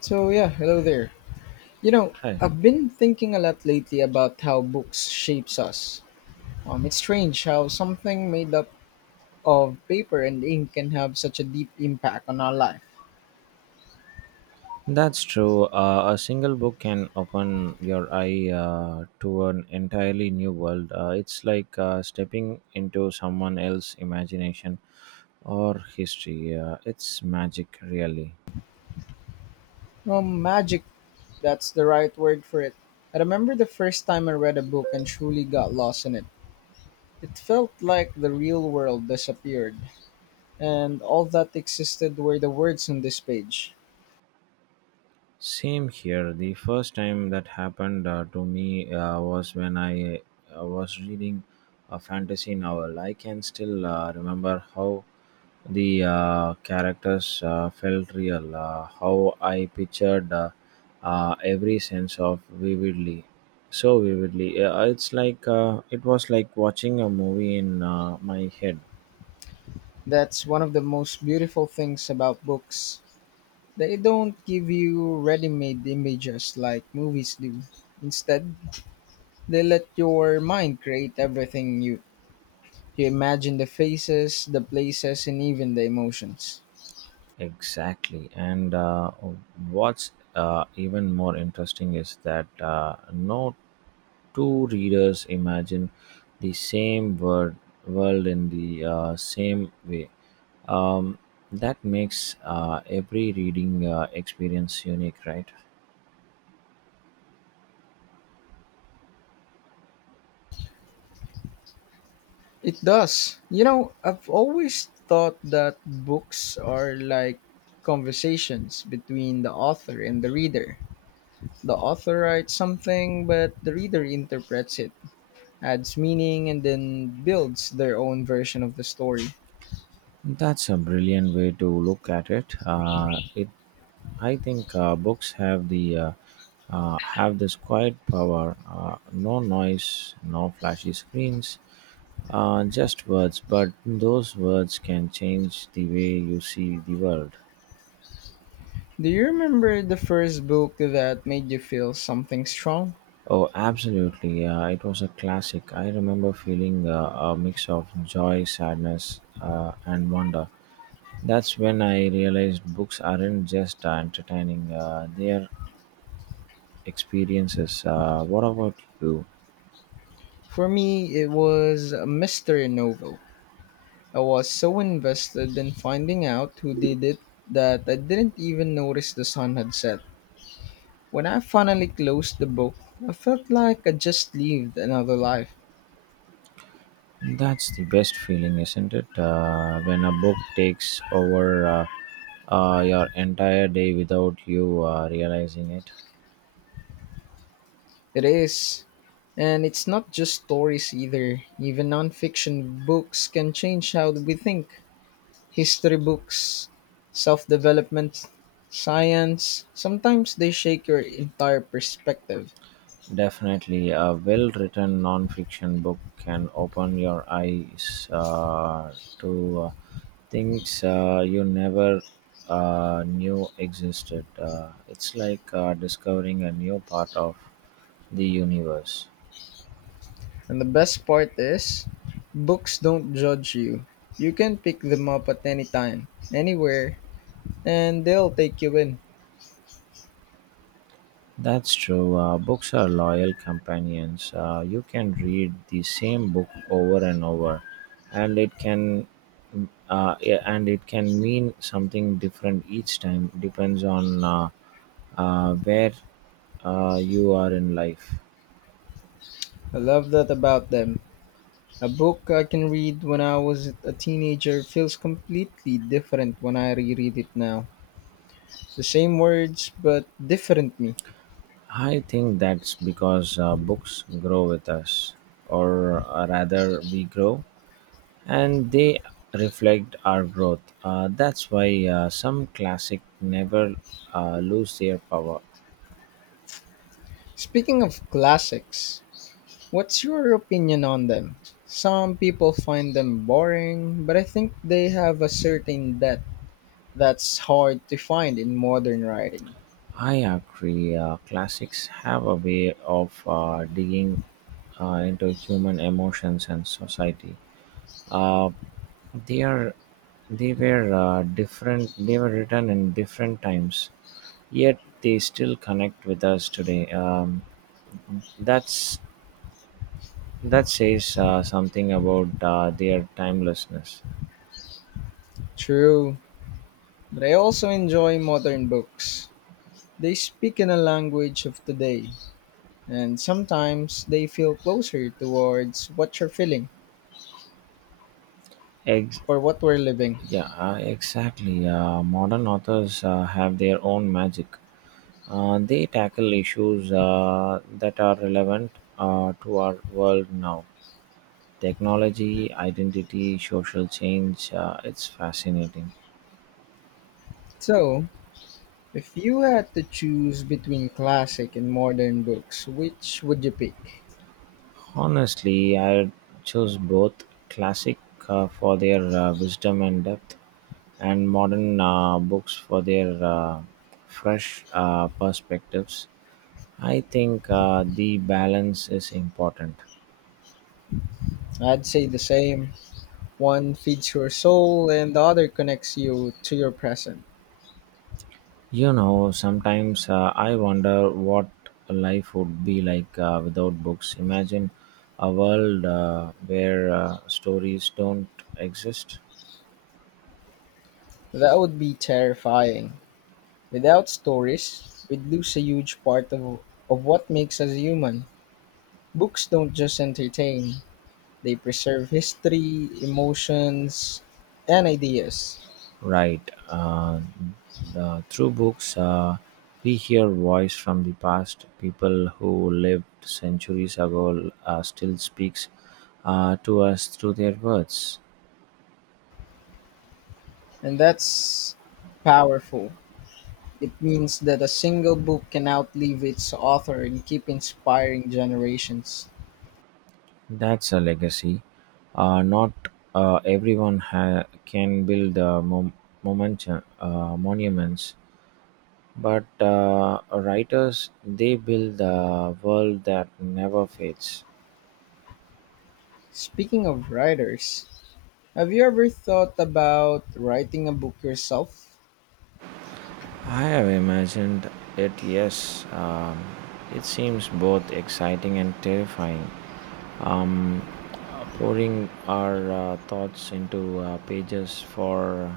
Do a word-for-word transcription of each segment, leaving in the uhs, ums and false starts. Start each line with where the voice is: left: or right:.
left: So yeah, hello there. You know,
right: Hi.
left: I've been thinking a lot lately about how books shapes us. Um, it's strange how something made up of paper and ink can have such a deep impact on our life.
right: That's true. Uh, a single book can open your eye uh, to an entirely new world. Uh, it's like uh, stepping into someone else's imagination or history. Uh, it's magic, really.
left: Um, magic, that's the right word for it. I remember the first time I read a book and truly got lost in it. It felt like the real world disappeared, and all that existed were the words on this page.
right: Same here. The first time that happened uh, to me uh, was when I uh, was reading a fantasy novel. I can still uh, remember how the uh, characters uh, felt real, uh, how I pictured uh, uh, every sense of vividly, so vividly. Uh, it's like uh, it was like watching a movie in uh, my head.
left: That's one of the most beautiful things about books. They don't give you ready-made images like movies do. Instead, they let your mind create everything you you imagine the faces, the places, and even the emotions.
right: Exactly. And uh, what's uh, even more interesting is that uh, no two readers imagine the same word, world in the uh, same way. Um, that makes uh, every reading uh, experience unique, right?
left: It does. You know, I've always thought that books are like conversations between the author and the reader. The author writes something, but the reader interprets it, adds meaning, and then builds their own version of the story.
right: That's a brilliant way to look at it. Uh, it, I think, uh, books have the uh, uh, have this quiet power. Uh, no noise, no flashy screens, uh, just words. But those words can change the way you see the world.
left: Do you remember the first book that made you feel something strong?
right: Oh, absolutely! Uh, it was a classic. I remember feeling uh, a mix of joy, sadness, uh, and wonder. That's when I realized books aren't just uh, entertaining; uh, they are experiences. Uh, what about you?
left: For me, it was a mystery novel. I was so invested in finding out who did it that I didn't even notice the sun had set. When I finally closed the book, I felt like I just lived another life.
right: That's the best feeling, isn't it? Uh, when a book takes over uh, uh, your entire day without you uh, realizing it.
left: It is. And it's not just stories either. Even nonfiction books can change how we think. History books, self development, science. Sometimes they shake your entire perspective.
right: Definitely, a well written non fiction book can open your eyes uh, to uh, things uh, you never uh, knew existed. Uh, it's like uh, discovering a new part of the universe.
left: And the best part is, books don't judge you. You can pick them up at any time, anywhere, and they'll take you in.
right: That's true. Uh, books are loyal companions. Uh, you can read the same book over and over, and it can uh, yeah, and it can mean something different each time. Depends on uh, uh, where uh, you are in life.
left: I love that about them. A book I can read when I was a teenager feels completely different when I reread it now. The same words, but different me.
right: I think that's because uh, books grow with us, or uh, rather, we grow and they reflect our growth. Uh, that's why uh, some classic never uh, lose their power.
left: Speaking of classics, what's your opinion on them? Some people find them boring, but I think they have a certain depth that's hard to find in modern writing.
right: I agree. Uh, classics have a way of uh, digging uh, into human emotions and society. Uh, they are they were uh, different. They were written in different times, yet they still connect with us today. Um, that's that says uh, something about uh, their timelessness.
left: True, but I also enjoy modern books. They speak in a language of today, and sometimes they feel closer towards what you're feeling
right: Ex-
left: or what we're living.
right: Yeah, uh, exactly. Uh, modern authors uh, have their own magic. Uh, they tackle issues uh, that are relevant uh, to our world now, technology, identity, social change. Uh, it's fascinating.
left: So, if you had to choose between classic and modern books, which would you pick?
right: Honestly, I choose both, classic uh, for their uh, wisdom and depth, and modern uh, books for their uh, fresh uh, perspectives. I think uh, the balance is important.
left: I'd say the same. One feeds your soul and the other connects you to your present.
right: You know, sometimes uh, I wonder what life would be like uh, without books. Imagine a world uh, where uh, stories don't exist.
left: That would be terrifying. Without stories, we'd lose a huge part of, of what makes us human. Books don't just entertain, they preserve history, emotions, and ideas.
right: Right. Uh, the, through books, uh, we hear voice from the past. People who lived centuries ago uh, still speaks uh, to us through their words.
left: And that's powerful. It means that a single book can outlive its author and keep inspiring generations.
right: That's a legacy. Uh, not uh, everyone ha- can build uh, mom- moment- uh, monuments, but uh, writers they build a world that never fades.
left: Speaking of writers, have you ever thought about writing a book yourself?
right: I have imagined it. Yes, um, it seems both exciting and terrifying. Pouring our uh, thoughts into uh, pages for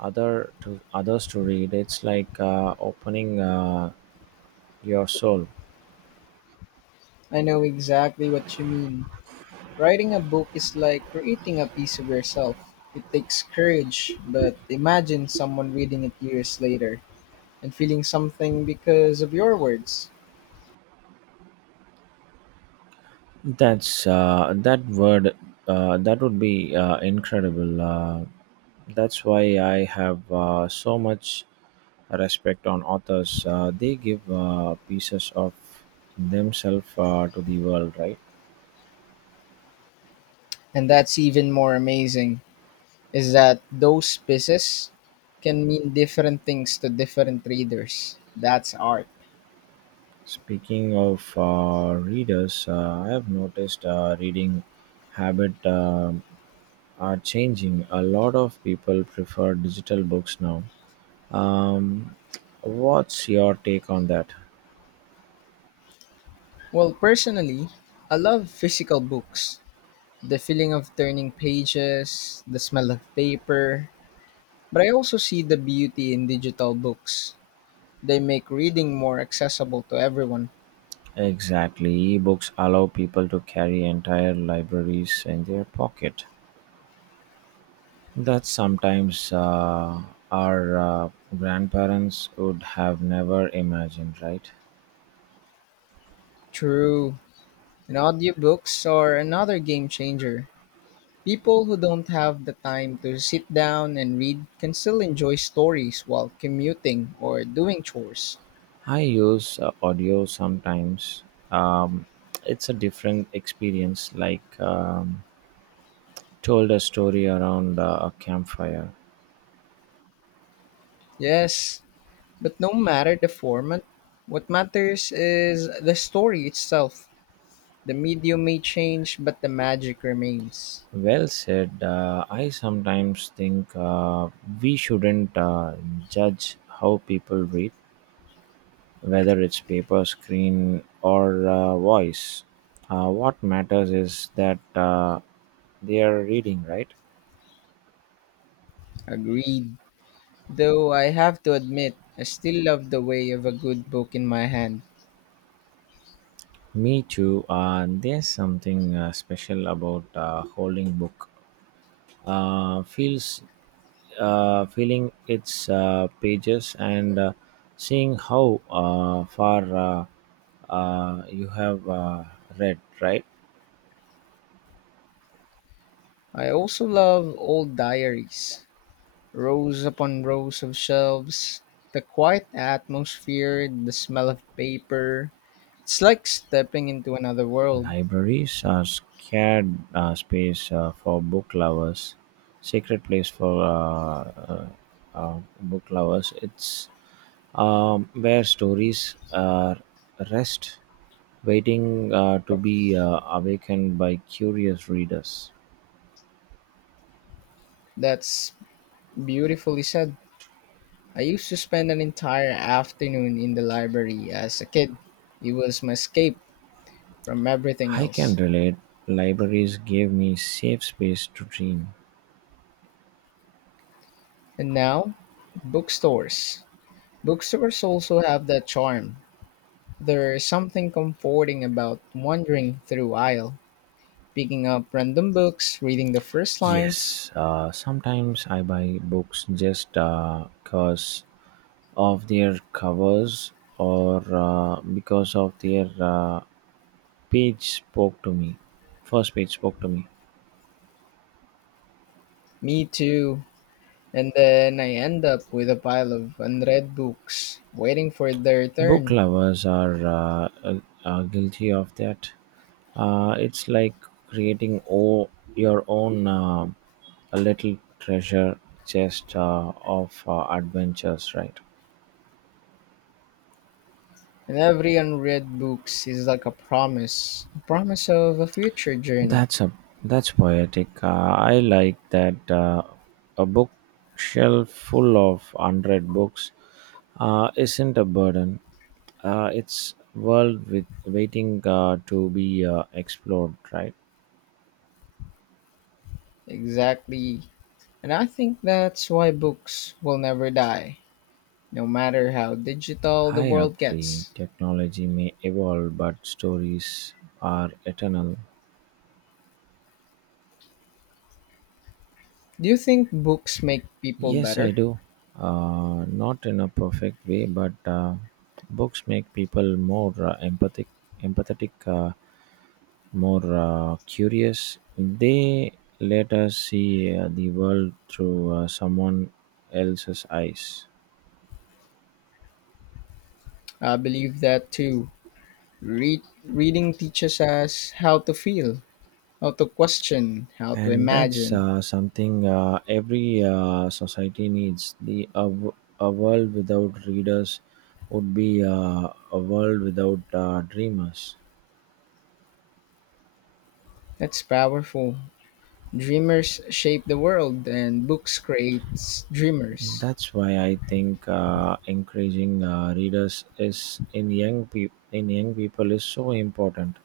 right: other to others to read, it's like uh, opening uh, your soul.
left: I know exactly what you mean. Writing a book is like creating a piece of yourself. It takes courage, but imagine someone reading it years later and feeling something because of your words.
right: That's uh, that word. Uh, that would be uh, incredible. Uh, that's why I have uh, so much respect on authors. Uh, they give uh, pieces of themselves uh, to the world, right?
left: And that's even more amazing is that those pieces can mean different things to different readers. That's art.
right: Speaking of uh, readers, uh, I have noticed uh, reading habit um are changing. A lot of people prefer digital books now. Um, what's your take on that?
left: Well, personally, I love physical books. The feeling of turning pages, the smell of paper. But I also see the beauty in digital books. They make reading more accessible to everyone.
right: Exactly. Ebooks allow people to carry entire libraries in their pocket. That sometimes uh, our uh, grandparents would have never imagined, right?
left: True. And audiobooks are another game changer. People who don't have the time to sit down and read can still enjoy stories while commuting or doing chores.
right: I use uh, audio sometimes. Um, it's a different experience, like um, told a story around uh, a campfire.
left: Yes, but no matter the format, what matters is the story itself. The medium may change, but the magic remains.
right: Well said. Uh, I sometimes think uh, we shouldn't uh, judge how people read, whether it's paper, screen, or uh, voice. Uh, what matters is that uh, they are reading, right?
left: Agreed. Though I have to admit, I still love the way of a good book in my hand.
right: Me too. Uh, there's something uh, special about uh, holding book. Uh, feels uh, Feeling its uh, pages and uh, seeing how uh, far uh, uh, you have uh, read, right?
left: I also love old diaries. Rows upon rows of shelves, the quiet atmosphere, the smell of paper. It's like stepping into another world.
right: Libraries are sacred uh, space uh, for book lovers, sacred place for uh, uh, uh, book lovers. It's um, where stories uh, rest, waiting uh, to be uh, awakened by curious readers.
left: That's beautifully said. I used to spend an entire afternoon in the library as a kid. It was my escape from everything
right: I can
left: else.
right: relate. Libraries gave me safe space to dream.
left: And now, bookstores. Bookstores also have that charm. There's something comforting about wandering through aisle, picking up random books, reading the first lines,
right: Yes, uh, sometimes I buy books just because of their covers or uh, because of their uh, page spoke to me first page spoke to me.
left: me too, and then I end up with a pile of unread books waiting for their
right: book
left: turn.
right: lovers are uh, uh, uh, guilty of that. Uh, it's like creating o- your own uh, a little treasure chest uh, of uh, adventures, right?
left: And every unread books is like a promise, a promise of a future journey.
right: that's a that's poetic. uh, I like that. Uh, a bookshelf full of one hundred books uh, isn't a burden. Uh, it's world with waiting uh, to be uh, explored, right?
left: Exactly. And I think that's why books will never die, no matter how digital the
right: I
left: world
right: agree.
left: gets.
right: Technology may evolve, but stories are eternal.
left: Do you think books make people
right: Yes, I
left: better?
right: do. Uh, not in a perfect way, but uh, books make people more uh, empathic, empathetic, uh, more uh, curious. They let us see uh, the world through uh, someone else's eyes.
left: I believe that too. Read, reading teaches us how to feel, how to question, how to
right: And that's
left: imagine.
right: uh, something uh, every uh, society needs, the a, w- a world without readers would be uh, a world without uh, dreamers.
left: That's powerful. Dreamers shape the world, and books creates dreamers.
right: That's why I think uh, encouraging uh, readers is in young people in young people is so important.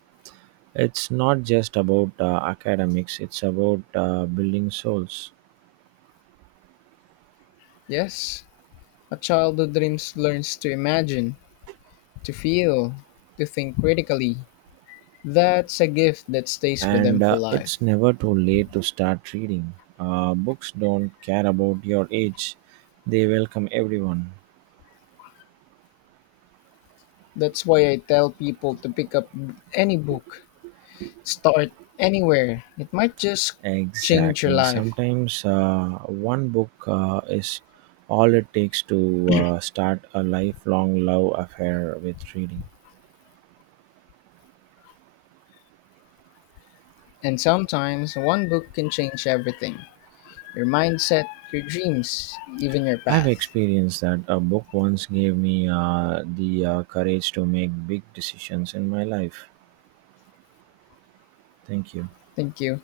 right: It's not just about uh, academics, it's about uh, building souls.
left: Yes, a child who dreams learns to imagine, to feel, to think critically. That's a gift that stays with them
right: And
left: for
right: uh, it's
left: life.
right: never too late to start reading. Uh, books don't care about your age, they welcome everyone.
left: That's why I tell people to pick up any book. Start anywhere. It might just change your
right: Exactly.
left: life.
right: Sometimes uh, one book uh, is all it takes to uh, start a lifelong love affair with reading.
left: And sometimes one book can change everything, your mindset, your dreams, even your
right: I've
left: path.
right: experienced that. A book once gave me uh, the uh, courage to make big decisions in my life. Thank you.
left: Thank you.